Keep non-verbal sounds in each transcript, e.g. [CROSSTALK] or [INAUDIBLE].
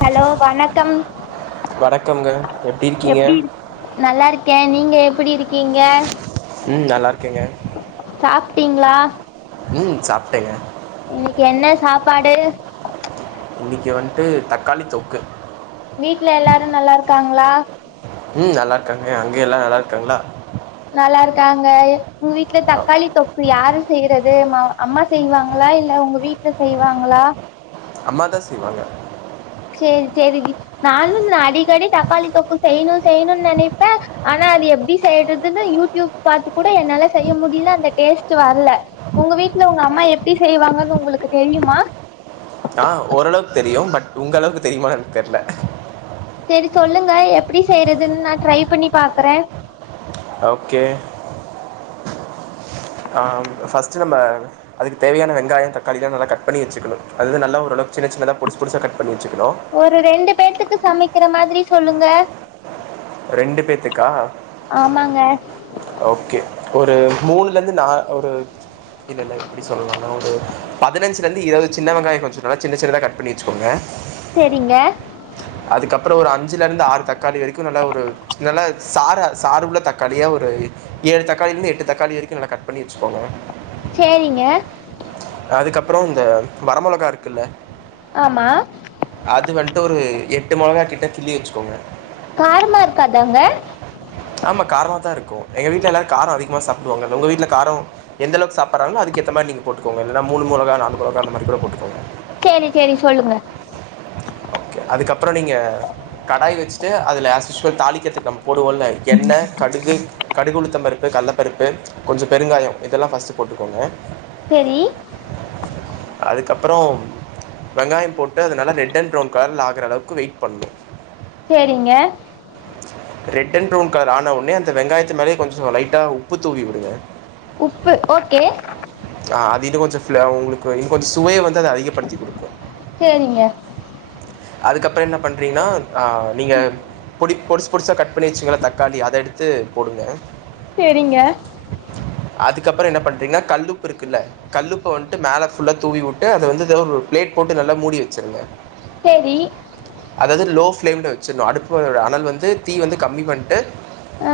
Hello வணக்கம் வணக்கம்ங்க இருக்கீங்க எப்டி இருக் நல்லாருக்கே நீங்க எப்டி இருக்கீங்க ம் நல்லா இருக்கேங்க சாப்டீங்களா ம் சாப்டங்க இன்னக்கி என்ன சாப்பாடு இன்னக்கி வன்ட்டு தக்காளி தொக்கு வீட்ல எல்லாரு நல்லா இருக்காங் களா ம் நல்லா இருக்காங்க அங்க எல்லா நல்லா இருக்காங்ளா நல்லா இருக்காங்க எ உங் வீட்ல ஆ, தக்காளி தொக்கு யாரு செய் தது மா அம்மா செய்வாங்களா இல்ல உங்க வீட்ல செய்வாங்களா அம்மாாதா செய்வாங்க சேரி சேரி வி நானு நா அடிக்கடி தக்காளி தொக்கு செய்ணு செய்ணுன் நெனைப்ப ஆனா அது எப்டி செய்றதுனு யூடியூப் பாத்து கூட என்னால செய்ய முடில அந்த டேஸ்ட்டு வர்ல உங்க வீட்ல உங்க அம்மா எப்டி செய்வாங்கன்னு உங்களுக்கு தெரியுமா ஆ ஓரளவ்க் தெரியு பட் உங்களவுக்கு தெரியுமான் எனக் தெர்ல சேரி சொல்லுங்க எப்டி செய்றதுன் நா ட்ரை பண்ணி பாக்குற ஓகே ஆம் ஃபஸ்ட்டு நம்ப அதுக்கு தேவையான வெங்காயம் தக்காளிலா நல்லா கட் பண்ணி வச்சுக்கணு அதுதா நல்லா ஓரளவுக் சின்னச் சின்னதா பொடிஸ் பொடிஸா கட் பண்ணி வச்சுக்கணு ஒரு ரெண்டு பேத்துக்கு சமக்கிற மாதிரி சொல்லுங்க ரெண்டு பேத்துக்கா ஆமாங்க ஓகே ஒரு மூணுலேந்து நா ஒரு இல்லல்ல எப்டி சொல்லலாண்ணா ஒரு பதினஞ்லேந்து இருவது சின்ன வெங்காயொ கொஞ்சொ நல்லா சின்ன சின்னதா கட் பண்ணி வெச்சிக்கோங்க செரிங்க அதுக்கப்பறோ ஒரு அஞ்சுலேருந்து ஆறு தக்காளி வரிக்கு நல்லா ஒரு நல்லா சாறு சாறு உள்ள தக்காளியா ஒரு ஏழு தக்காளிலேந்து எட்டு தக்காளி வரைக்கு நல்லா கட் பண்ணி வெச்சுகோங்க சேரிங்க அதுக்கப்பறோ அந்த வர மொளகா இருக்குல்ல ஆமா அது வன்ட்டு ஒரு எட்டு மொளகா கிட்ட கிள்ளி வெச்சிக்கோங்க காரமா இருக்காதாங்க ஆமா காரமாதா இருக்கு எங்க வீட்ல எல்லாரு காரொ அதிகமா சாப்டுவாங்க உங்க வீட்ல காரொ எந்தளவுக் சாப்பர்றாங்களோ அதுக்கு ஏத்த மாரி நீங்க போட்டுக்கோங்க இல்லனா மூணு மொளகா நாலு மொளகா அந்த மாரி கூட போட்டுக்கோங் சேரி சேரி சொல்லுங்க ப்றொ நீங்க கடாய் வெச்சிட்டு அதுல ஆஷிஷுவல் தாளிக்கிறதுக்கு நம்ம போடுவோல் என்ன கடுகு கடுககுளுத்தம் பருப்பு கல்லப்பருப்பு கொஞ்சொ பெருங்காயொ இதெல்லா ஃபஸ்ட்டு போட்டுக்கோங்க செரி அதுக்கப்பறோ வெங்காயம் போட்டு அது நல்லா ரெட்டண் ப்ரௌன் கலர்ல ஆகுற அளவுக்கு வெயிட் பண்ணு சேரிங்க ரெட் அண்ட் பிறவுன் கலர் ஆன உடனே அந்த வெங்காயத்து மேலே கொஞ்ச லைட்டா உப்பு தூவி விடுங்க உப்பு ஓகே ஆ, அது இன்னு கொஞ்ச பிளவ்டு உங்களுக்கு இன்ன கொஞ்ச சுவை வந்து அதிகப்படுத்திக குடுக்கு சேரிங்க அதுக்கப்புற என்ன பண்றீங்கன்னா ஆ நீங்க பொடி பொடிசு பொடிசா கட் பண்ணி வச்சங்க தக் காளி அதை எடுத்து போடுங்க சேரிங்க அதுக்கப்புற என்ன பண்றீங்கன்னா கல்லுப்பு இருக்குல்ல கல்லுப்ப வந்துட்டு மேல ஃபுல்லா தூவி விட்டு அத வந்து ஒரு பிளேட் போட்டு நல்லா மூடி வச்சிருங்க சேரி அதாவது லோ ஃப்ளேம்ல வச்சிடுங்க அடுப்புட அனல் வந்து தீ வந்து கம்மி பண்ணிட்டு ஆ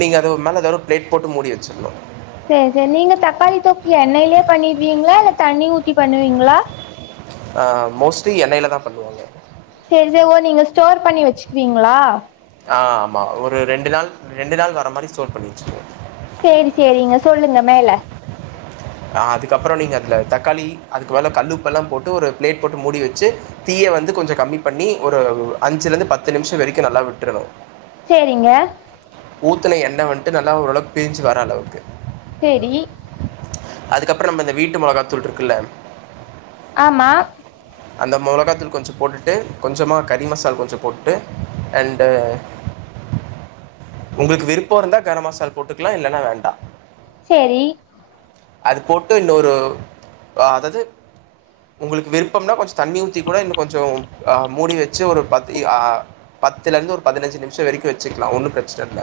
நீங்க அது மேல ஏதாவது பிளேட் போட்டு மூடி வச்சிரணு சேரி சேரி நீங்க தக்காளி தொக்கு எண்ணெய்யிலயே பண்ணிடுவீங்களா இல்ல தண்ணி ஊத்தி பண்ணுவீங்களா மோஸ்ட்லி எண்ணெயில தா பண்ணுவாங்க சேரி சேரி ஓ நீங்க ஸ்டோர் பண்ணி வச்சுக்குவீங்களா ஆ ஆமா ஒரு ரெண்டு நாள் ரெண்டு நாள் வர மாரி ஸ்டோல் பண்ணி வச்சுருக்கோங்க சேரி சேரிங்க சொல்லுங்க மேல ஆ அதுக்கப்புற நீங்க தக்காளி அதுக்கு மேல கல்லுப்பல்லா போட்டு ஒரு பிளேட் போட்டு மூடி வச்சு தீய வந்து கொஞ்ச கம்மி பண்ணி ஒரு அஞ்சுலருந்து பத்து நிமிஷ வரைக்கு நல்லா விட்டுணு சேரிங்க ஊத்துன எண்ணெ வந்துட்டுல்ல நல்லா ஓரளவுக்கு பிரிஞ்சு வர அளவுக்கு சேரி அதுக்கப்பற நம்ம இந்த வீட்டு மொளகாத்தூள் இருக்குல்ல ஆமா அந்த மொளகாத்தூள் கொஞ்ச போட்டுட்டு கொஞ்சமா கறி மசால் கொஞ்ச போட்டு அண்டு் உங்களுக்கு விருப்ப இருந்தா கரம் மசால் போட்டுக்கலா இல்லைன்னா வேண்டா சேரி அது போட்டு இன்னொரு அ அதாது உங்களுக்கு விருப்பம்னா கொஞ்ச தண்ணி ஊத்தி கூட இன்னும் கொஞ்ச ஆ மூடி வச்சு ஒரு பத்து ஆ பத்துலருந்து ஒரு பதின்சு நிமிஷ வறிக்கு வச்சக்கலா ஒன்னு பிர ஸ்டெட்ல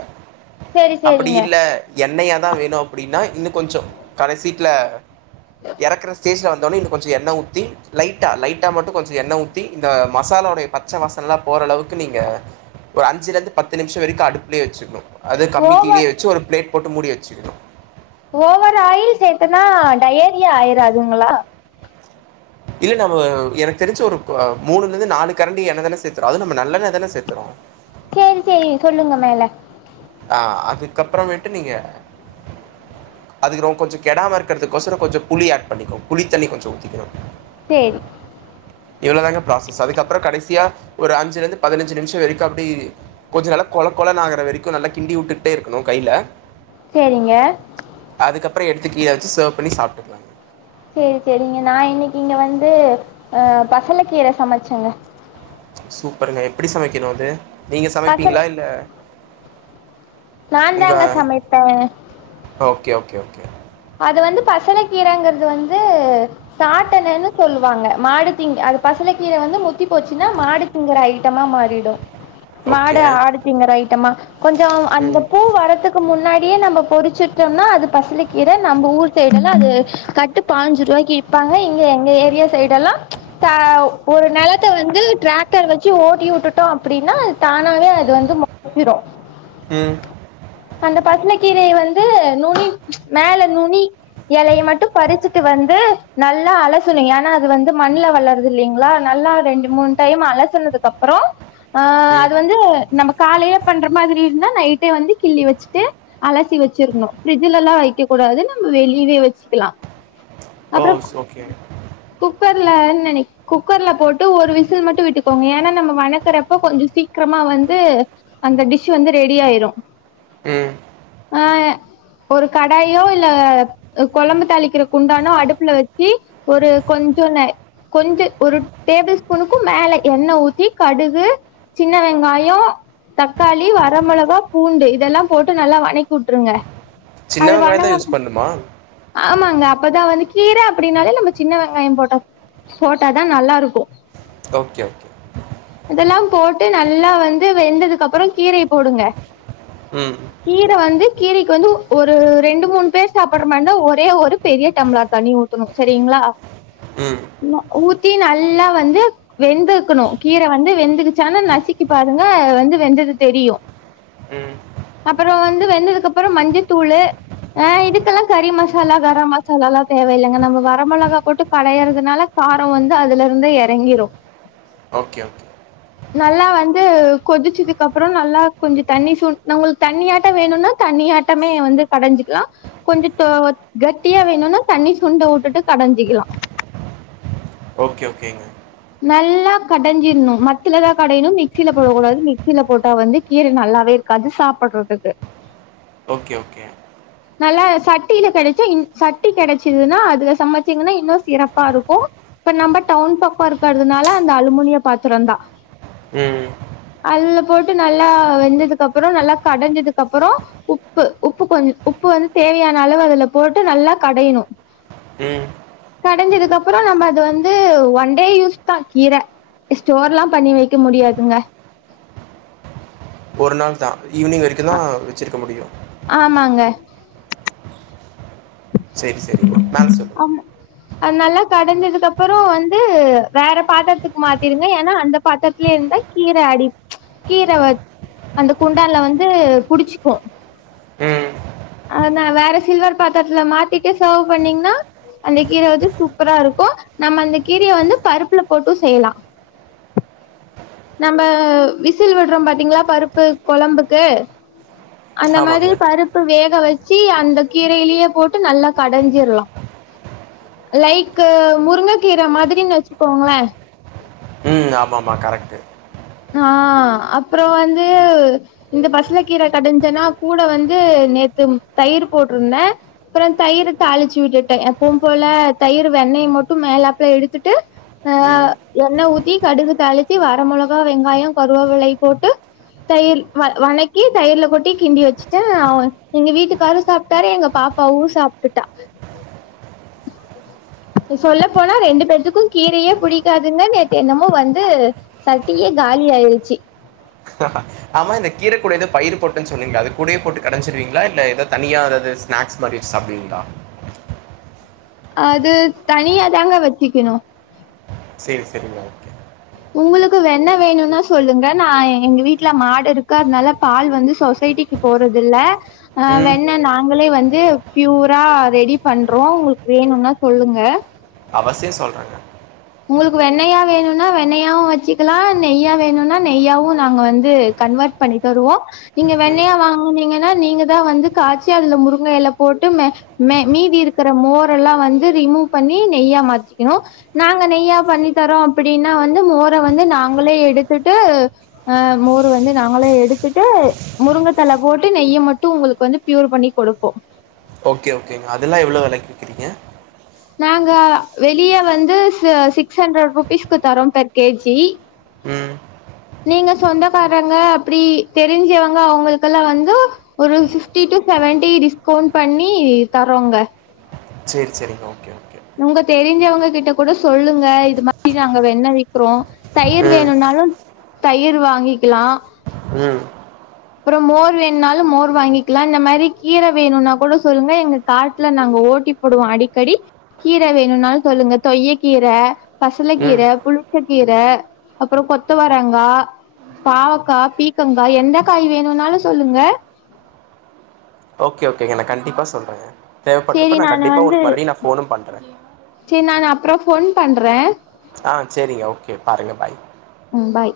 செரி அப்படி செரிங்க இல்ல என்னைய தா வேணு அப்படின்னா இன்னக் கொஞ்ச கடசீட்ல எறக்குற ஸ்டேஷ வெந்ததொடனே இன்னு கொஞ்சம் எண்ண ஊத்தி லைட்டா லைட்டா மட்டு கொஞ்ச எண்ண ஊத்தி இந்த மசால ஓட பச்சவாசனல்லா போரளவுக்கு நீங்க ஐஞ்லெருந்து பத்து நிமிச வரைக்கு அடுப்புலயே வச்சிருக்கனு அது கம்மி ஓவர் தீலயே வச்சு ஒரு பிளே போட்டு முடி வச்சுக்கணு ஓவொரு ஆயில் சேத்தன்னா டயேரியா ஆயிறாதுங்களா இல்ல நம்ம எனக்கு தெரிஞ்சு ஒரு போ மூணுல இருந்து நாலு கரண்டி என்ன தான சேத்தறோ அது நம்ம நல்லெண்ண தானே சேத்தறோ சரி சரி சொல்லுங்க மேல ஆ அதுக்கப்புறம்மேட்டு நீங்க அதுக்கு ரம் கொஞ்ச கெடாம இருக்கிறதுக்கோசர கொஞ்ச புளி ஆட் பண்ணிக்கோ புளி தண்ணி கொஞ்ச ஊத்திக்கணு சரி இவ்வளோதாங்க ப்ராசஸ் அதுக்கப்புற கடைசியா ஒரு அஞ்சுலந்து பதினஞ்சு நிமிஷ வரைக்க அப்படி கொஞ்சம் நல்லா கொலகொலனு ஆகுற வரைக்கு நல்லா கிண்டி விட்டுக்கிட்டே இருக்கணு கையில சரிங்க அப்புற எடுதுக் கீழ வச்சு சர்வ் பண்ணி சாப்ட்டுகலா நீங்க வந்து அ பசல கீர சமைச்சங்க சூப்பருங்க எப்டி சமைக்கணு அது நீங்க சமைப்பீங்ளா இல்ல நான் தாங்க சமைப்பே கே ஓகே ஓகே அது வந்து பசல கீரங்கற்து வந்து சாட்டணன்னு சொல்லுவாங்க மாடு திங்க அது பசல கீர வந்து முத்தி போச்சுனா மாடு திங்கிர ஐ ட்டமா மாறிடு ஓகே மாடு ஆடு திங்கர ஐட்டமா கொஞ்சோ அந்த ம் பூ வரதுக்கு முன்னா டியே நம்போ பொறிச்சுட்டோம்னா அது பசல இத நம்ப ஊர் சைடெல்லா அது கட்டு பாஞ்சு ருவாய்க்கி விப்பாங்க இங்க எங்க ஏரியா சைட் ல்லா ச்ச் ஃப ஒ ஒரு நெலத்த வந்து ட்ராக்டர் வெச்சு ஓட்டி வுட்டுட்டோ அப்புடீனா தானாவே அது வந்து முடி [INAUDIBLE] சிடு ம் அந்த பச்ண கீரைய வந் து நுனி மேல நுனி எலய மட்டு பறிச்சுட்டு வந்து நல்லா அலசணு ஏன்னா அது வந்து மண்ல வளற்தில்லிங்ளா நல்லா ரெண்டு மூணு டைம் அலசுனதுக்கு அப்பறோ அ ம் அது வந்து நமக் காலையே பண்ற மாதிரி இருந்தா நைட்டே வந்து கிள்ளி வெச்சிட்டு அலசி வெச்சிர்ணு ஃப்ரி ஜுலலா வைக்க கூடாது நம்ம வெளிவே வெச்சுக்கலா ஓ செ ஓகே ல நை குக்கர்ல போட்டு ஒரு விசில் மட்டு விட்டுக்கோங்க ஏன்னா நம்ம வணக்கறப்போ கொஞ்சோ சீக்ரமா வந்து அந்த டிஷ் வந்து ரெடி ஆயிரு ம் அ ஒரு கடாயோ இல்ல கொழம்பு தாளிக்கிற குண்டானோ அடுப்புல வெச்சி ஒரு கொஞ்சோ ந கொஞ்ச ஒரு டேபிள் ஸ்பூனுக்கும் மேல எண்ண ஊத்தி கடுகு சின்ன வெங்காயோ தக்காளி வரமெளகா பூண்டு இதெல்லா போட்டு நல்லா வனக் வுட்ருங்க சின்ன அது வெங்காயந் தா வணங்க யூஸ் பண்ணுமா ஆமாங்க அப்பதா வந்து கீர அப்படின்னாலே நம்ம சின்ன வெங்காயோ போட்டா போட்டாதா நல்லாருக்கோ ஓகே ஓகே இதெல்லா போட்டு ந நல்லா வந்து வெந்ததுக்கு அப்பறோ கீரைய போடுங்க ம் கீர வந்து கீரைக்கு வந்து ஒரு ரெண்டு மூண் பேர் சாப்பட மாந்தா ஒரே ஒரு பெரிய டம்ளார் தண்ணி ஊத்தணு செரீங்ளா. ம் ந ஊத் த்தி நல்லா வந்து வெந்து இக்குணு கீர வந்து வெந்துக்குச்சானு நசுக்கி பாருங்க வந்து வெந்தது தெரியு ம் அப்பறோ வந்து வெந்ததுக்கு அப்பறோ மஞ்சத்தூளு அ இதுக் த்கெல்லா கறி மசாலா கரம் மசாலால்லா தேவ இல்லங்க நம்ம வர மெளகா போட்டு கடையறதுனால காரோ வந்து அதுலருந்தே எறங்கிரு. ஓகே ஓகே நல்லா வந்து கொதிச்சதுக்கு அப்றம் நல்லா கொஞ்சொ தண்ணி சுண் நம்ளுக்கு தண்ணியாட்ட வேணுனா தண்ணியாட்டமே வந்து கடஞ்சுக்லா கொஞ்சோ டோ கட்டியா வேணுனா தண்ணி சுண்ட வூட்டுட்டு கடஞ்சிக்லா ஓக்கே ஓகேங்க நல்லா கடஞ்சிட்ணு மத்துலதா கடையணு மிக்சில போட கூடாது மிக்சில போட்டா வந்து கீர நல்லாவேருக்காது சாப்பட்றத்துக்கு ஓக்கே ஓக்கே நல்லா சட்டீல கெடைச்சா சட்டி கெடச்சிதுனா அது சமைச்சிங்னா இன்னு சிறப்பாருக்கு இப்ப நம்ப டவுன் பக்கோ இருக் கறதுனால அந்த அலுமுனிய பாத்ரோந்தா ம் போட்டு நல்லா வெந்ததுக்கப்றோ நல்லா கடஞ்சதுக்கப்பறோ உப்பு உப்பு கொஞ் உப்பு வந்து தேவயான அளவு அதுல போட்டு நல்லா கடயிணு ம் கடஞ்சதுக்கப் அப்பறோ நம்ம அது வந்து ஒன்டே யூஸ் தா கீர ஸ்டோர்ல்லா பண்ணி வக்க முடியாதுங்க ஒருநாள்தா ஈவ்னிங் வரைக்குதா ஆ வெச்சுருக்க முடியு ஆமாங்க சேரி சேரிங்க மேல சொல்லுங்க ஆம் அது நல்லா கடஞ்சதுக்கு அப்பறோ வந்து வேற பாத்தரத்துக்கு மாத்திருங்க ஏனா அந்த பாத்தரத்துலே இந்தா கீர அடி ம்ச் கீர வ அந்த குண்டால்ல வந்து புடிச்சுக்கு ம் அது நா வேற சி சில்வர் பாத் பாத்தர்துல மாத்திட்டு சேர்வ் பண்ணீங்ன்னா அந்த கீர வந்து சூப்பரா இருக்கு நம்ம அந்த கீரைய வந்து பருப்புல போட்டூ செய்லா நம்ப விசில் விட்றோ பாத்தீங்ளா பருப்பு கொழம்புக்கு அந்த ஆமாங்க மாதிரி பருப்பு வேக வச் சி அந்த கீரையிலே போட்டு நல்லா கடஞ்சிர்லா லைக்கு முருங்க கீர மாதிரின் வச்சுக்கோங்ளே ம் ஆமா ஆமா கரெக்ட்டு ஆ அப்றோ வந்து இந்த பசல கீர கடஞ்சன்னா கூட வந்து நேத்து தயிர் போட்ருந்தே அப்றம் தயிரு தாளிச்சு விட்டுட்ட எப்பும்போல தயிர் வெண்ணய மட்டு மேலாப்ல எடுத்துட்டு அ ம் எண்ண ஊத்தி கடுகு தாளிச்சு வர மொளக் கா வெங்காயோ கருவவிலை போட்டு தயிர் வ வணக்கி தயிர்ல கொட்டி கிண்டி வச்சுட்டு அவ எங்க வீட்டுக்காரு சாப்ட்டாரு எங்க பாப்பாவு சாப்ட்டுட்டா சொல்ல போனா ரெண்டு பேத்துக்கு கீரையே புடிக்காதுங்க நேத்து என்னமோ வந்து சட்டியே காலி ஆயிருச்சு ஆமா இந்த கீர குட எதோ பயிரு போட்டன் சொன்னீங்ளே அது கூடயே போட்டு கடஞ்சிருவீங்ளா இல்ல எதா தனியா எதாது ஸ்நேக்ஸ் மாரி வச்சு சாப்டுவீங்ளா அது தனியா தாங்க வச்சிக்குணு சேர் செரிங்க உங்குளுக்கு வெண்ண வேணுனா சொல்லுங்க நா எங்க வீட்ல மாடு இருக்கு அதனால பால் வந்து சொசைட்டிக்கு போறதுல்ல ஆ ம் வெண்ண நா நாங்களே வந்து பியூரா ரெடி பண்றோ உங்ளுக்கு வேணுனா சொல்லுங்க அவசியம் சொல்றங்க உங்குளுக்கு வெண்ணயா வேணுனா வெண்ணயாவு வச்சுக்கலா நெய்யா வேணுனா நெய்யாவு நாங்க வந்து கன்வெர்ட் பண்ணி தருவோ நீங்க ம் வெண்ணயா வாங்குனீங்னா நீங்கதா வந்து காய்ச்சி அதுல முருங்க எல போட்டு மே மீதி இருக்குற மோரல்லா வந்து ரிமூவ் பண்ணி நெய்யா மாத்திக்குணு நாங்க நெய்யா பண்ணி தரோ அப்டின்னா வந்து மோர வந்து நாங்களே எடுத்துட்டு அ மோர வந்து நாங்களே எடுத்துட்டு முருங்க தல போட்டு நெய்ய மட்டு உங்ளுக்கு வந்து ப்யூர் பண்ணி குடுப்போ ஓக்கே ஓகேங்க அதுல்லா எவ்ளோ வெலைக்கு விக்கிறீங்க நாங்க வெளிய வந்து சு சிக்ஸ் ஹண்ட்ரட் ருபீஸ்க்கு தரோ பெர் கேஜி ம் நீங்க சொந்தக்காரங்க அப்டி தெரிஞ்சவங்க அவங்களுக்கல்லா வந்து ஒரு ஃபிஃப்டி டூ செவன்டி டிஸ்கவுண்ட் பண்ணி தரோங்க சேரி சேரிங்க ஓகே ஓகே உங்க தெரிஞ்சவங்க கிட்ட குட சொல்லுங்க இது மாரி நாங்க வெண்ண விக்கிறோ தயிர் ம் வேணுன்னாலு தயிர் வாங்கிக்கிலா ம் அப்பறோ மோர் வேணுன்னாலு மோர் வாங்கிக்கிலா இந்த மாரி கீர வேணுன்னா கூட சொல்லுங்க எங்க காட்ல நாங்க ஓட்டி போடுவோ அடிக்கடி கீர வேணுன்னாலு சொல்லுங்க தொய்யக்கீர பசல ம் கீர புளிச்சக் கீர அப்பறொ கொத்தவரங்கா பாவக்கா பீக்கங்கா எந்த காய் வேணுனாலு சொல்லுங்க ஓகே ஓகேங்க நா கண்டிப்பாக சொல்றங்க சேரி தேவப்பட்றப்ப நா நானு கண்டிப்பா வந்து உங்ளுக்கு மறுபடியு நா ஃபோனு பண்ற ப்றொ ஃபோன் பண்ற ஆ சேரிங்க ஓகே பாருங்க பாய் ம் பாய்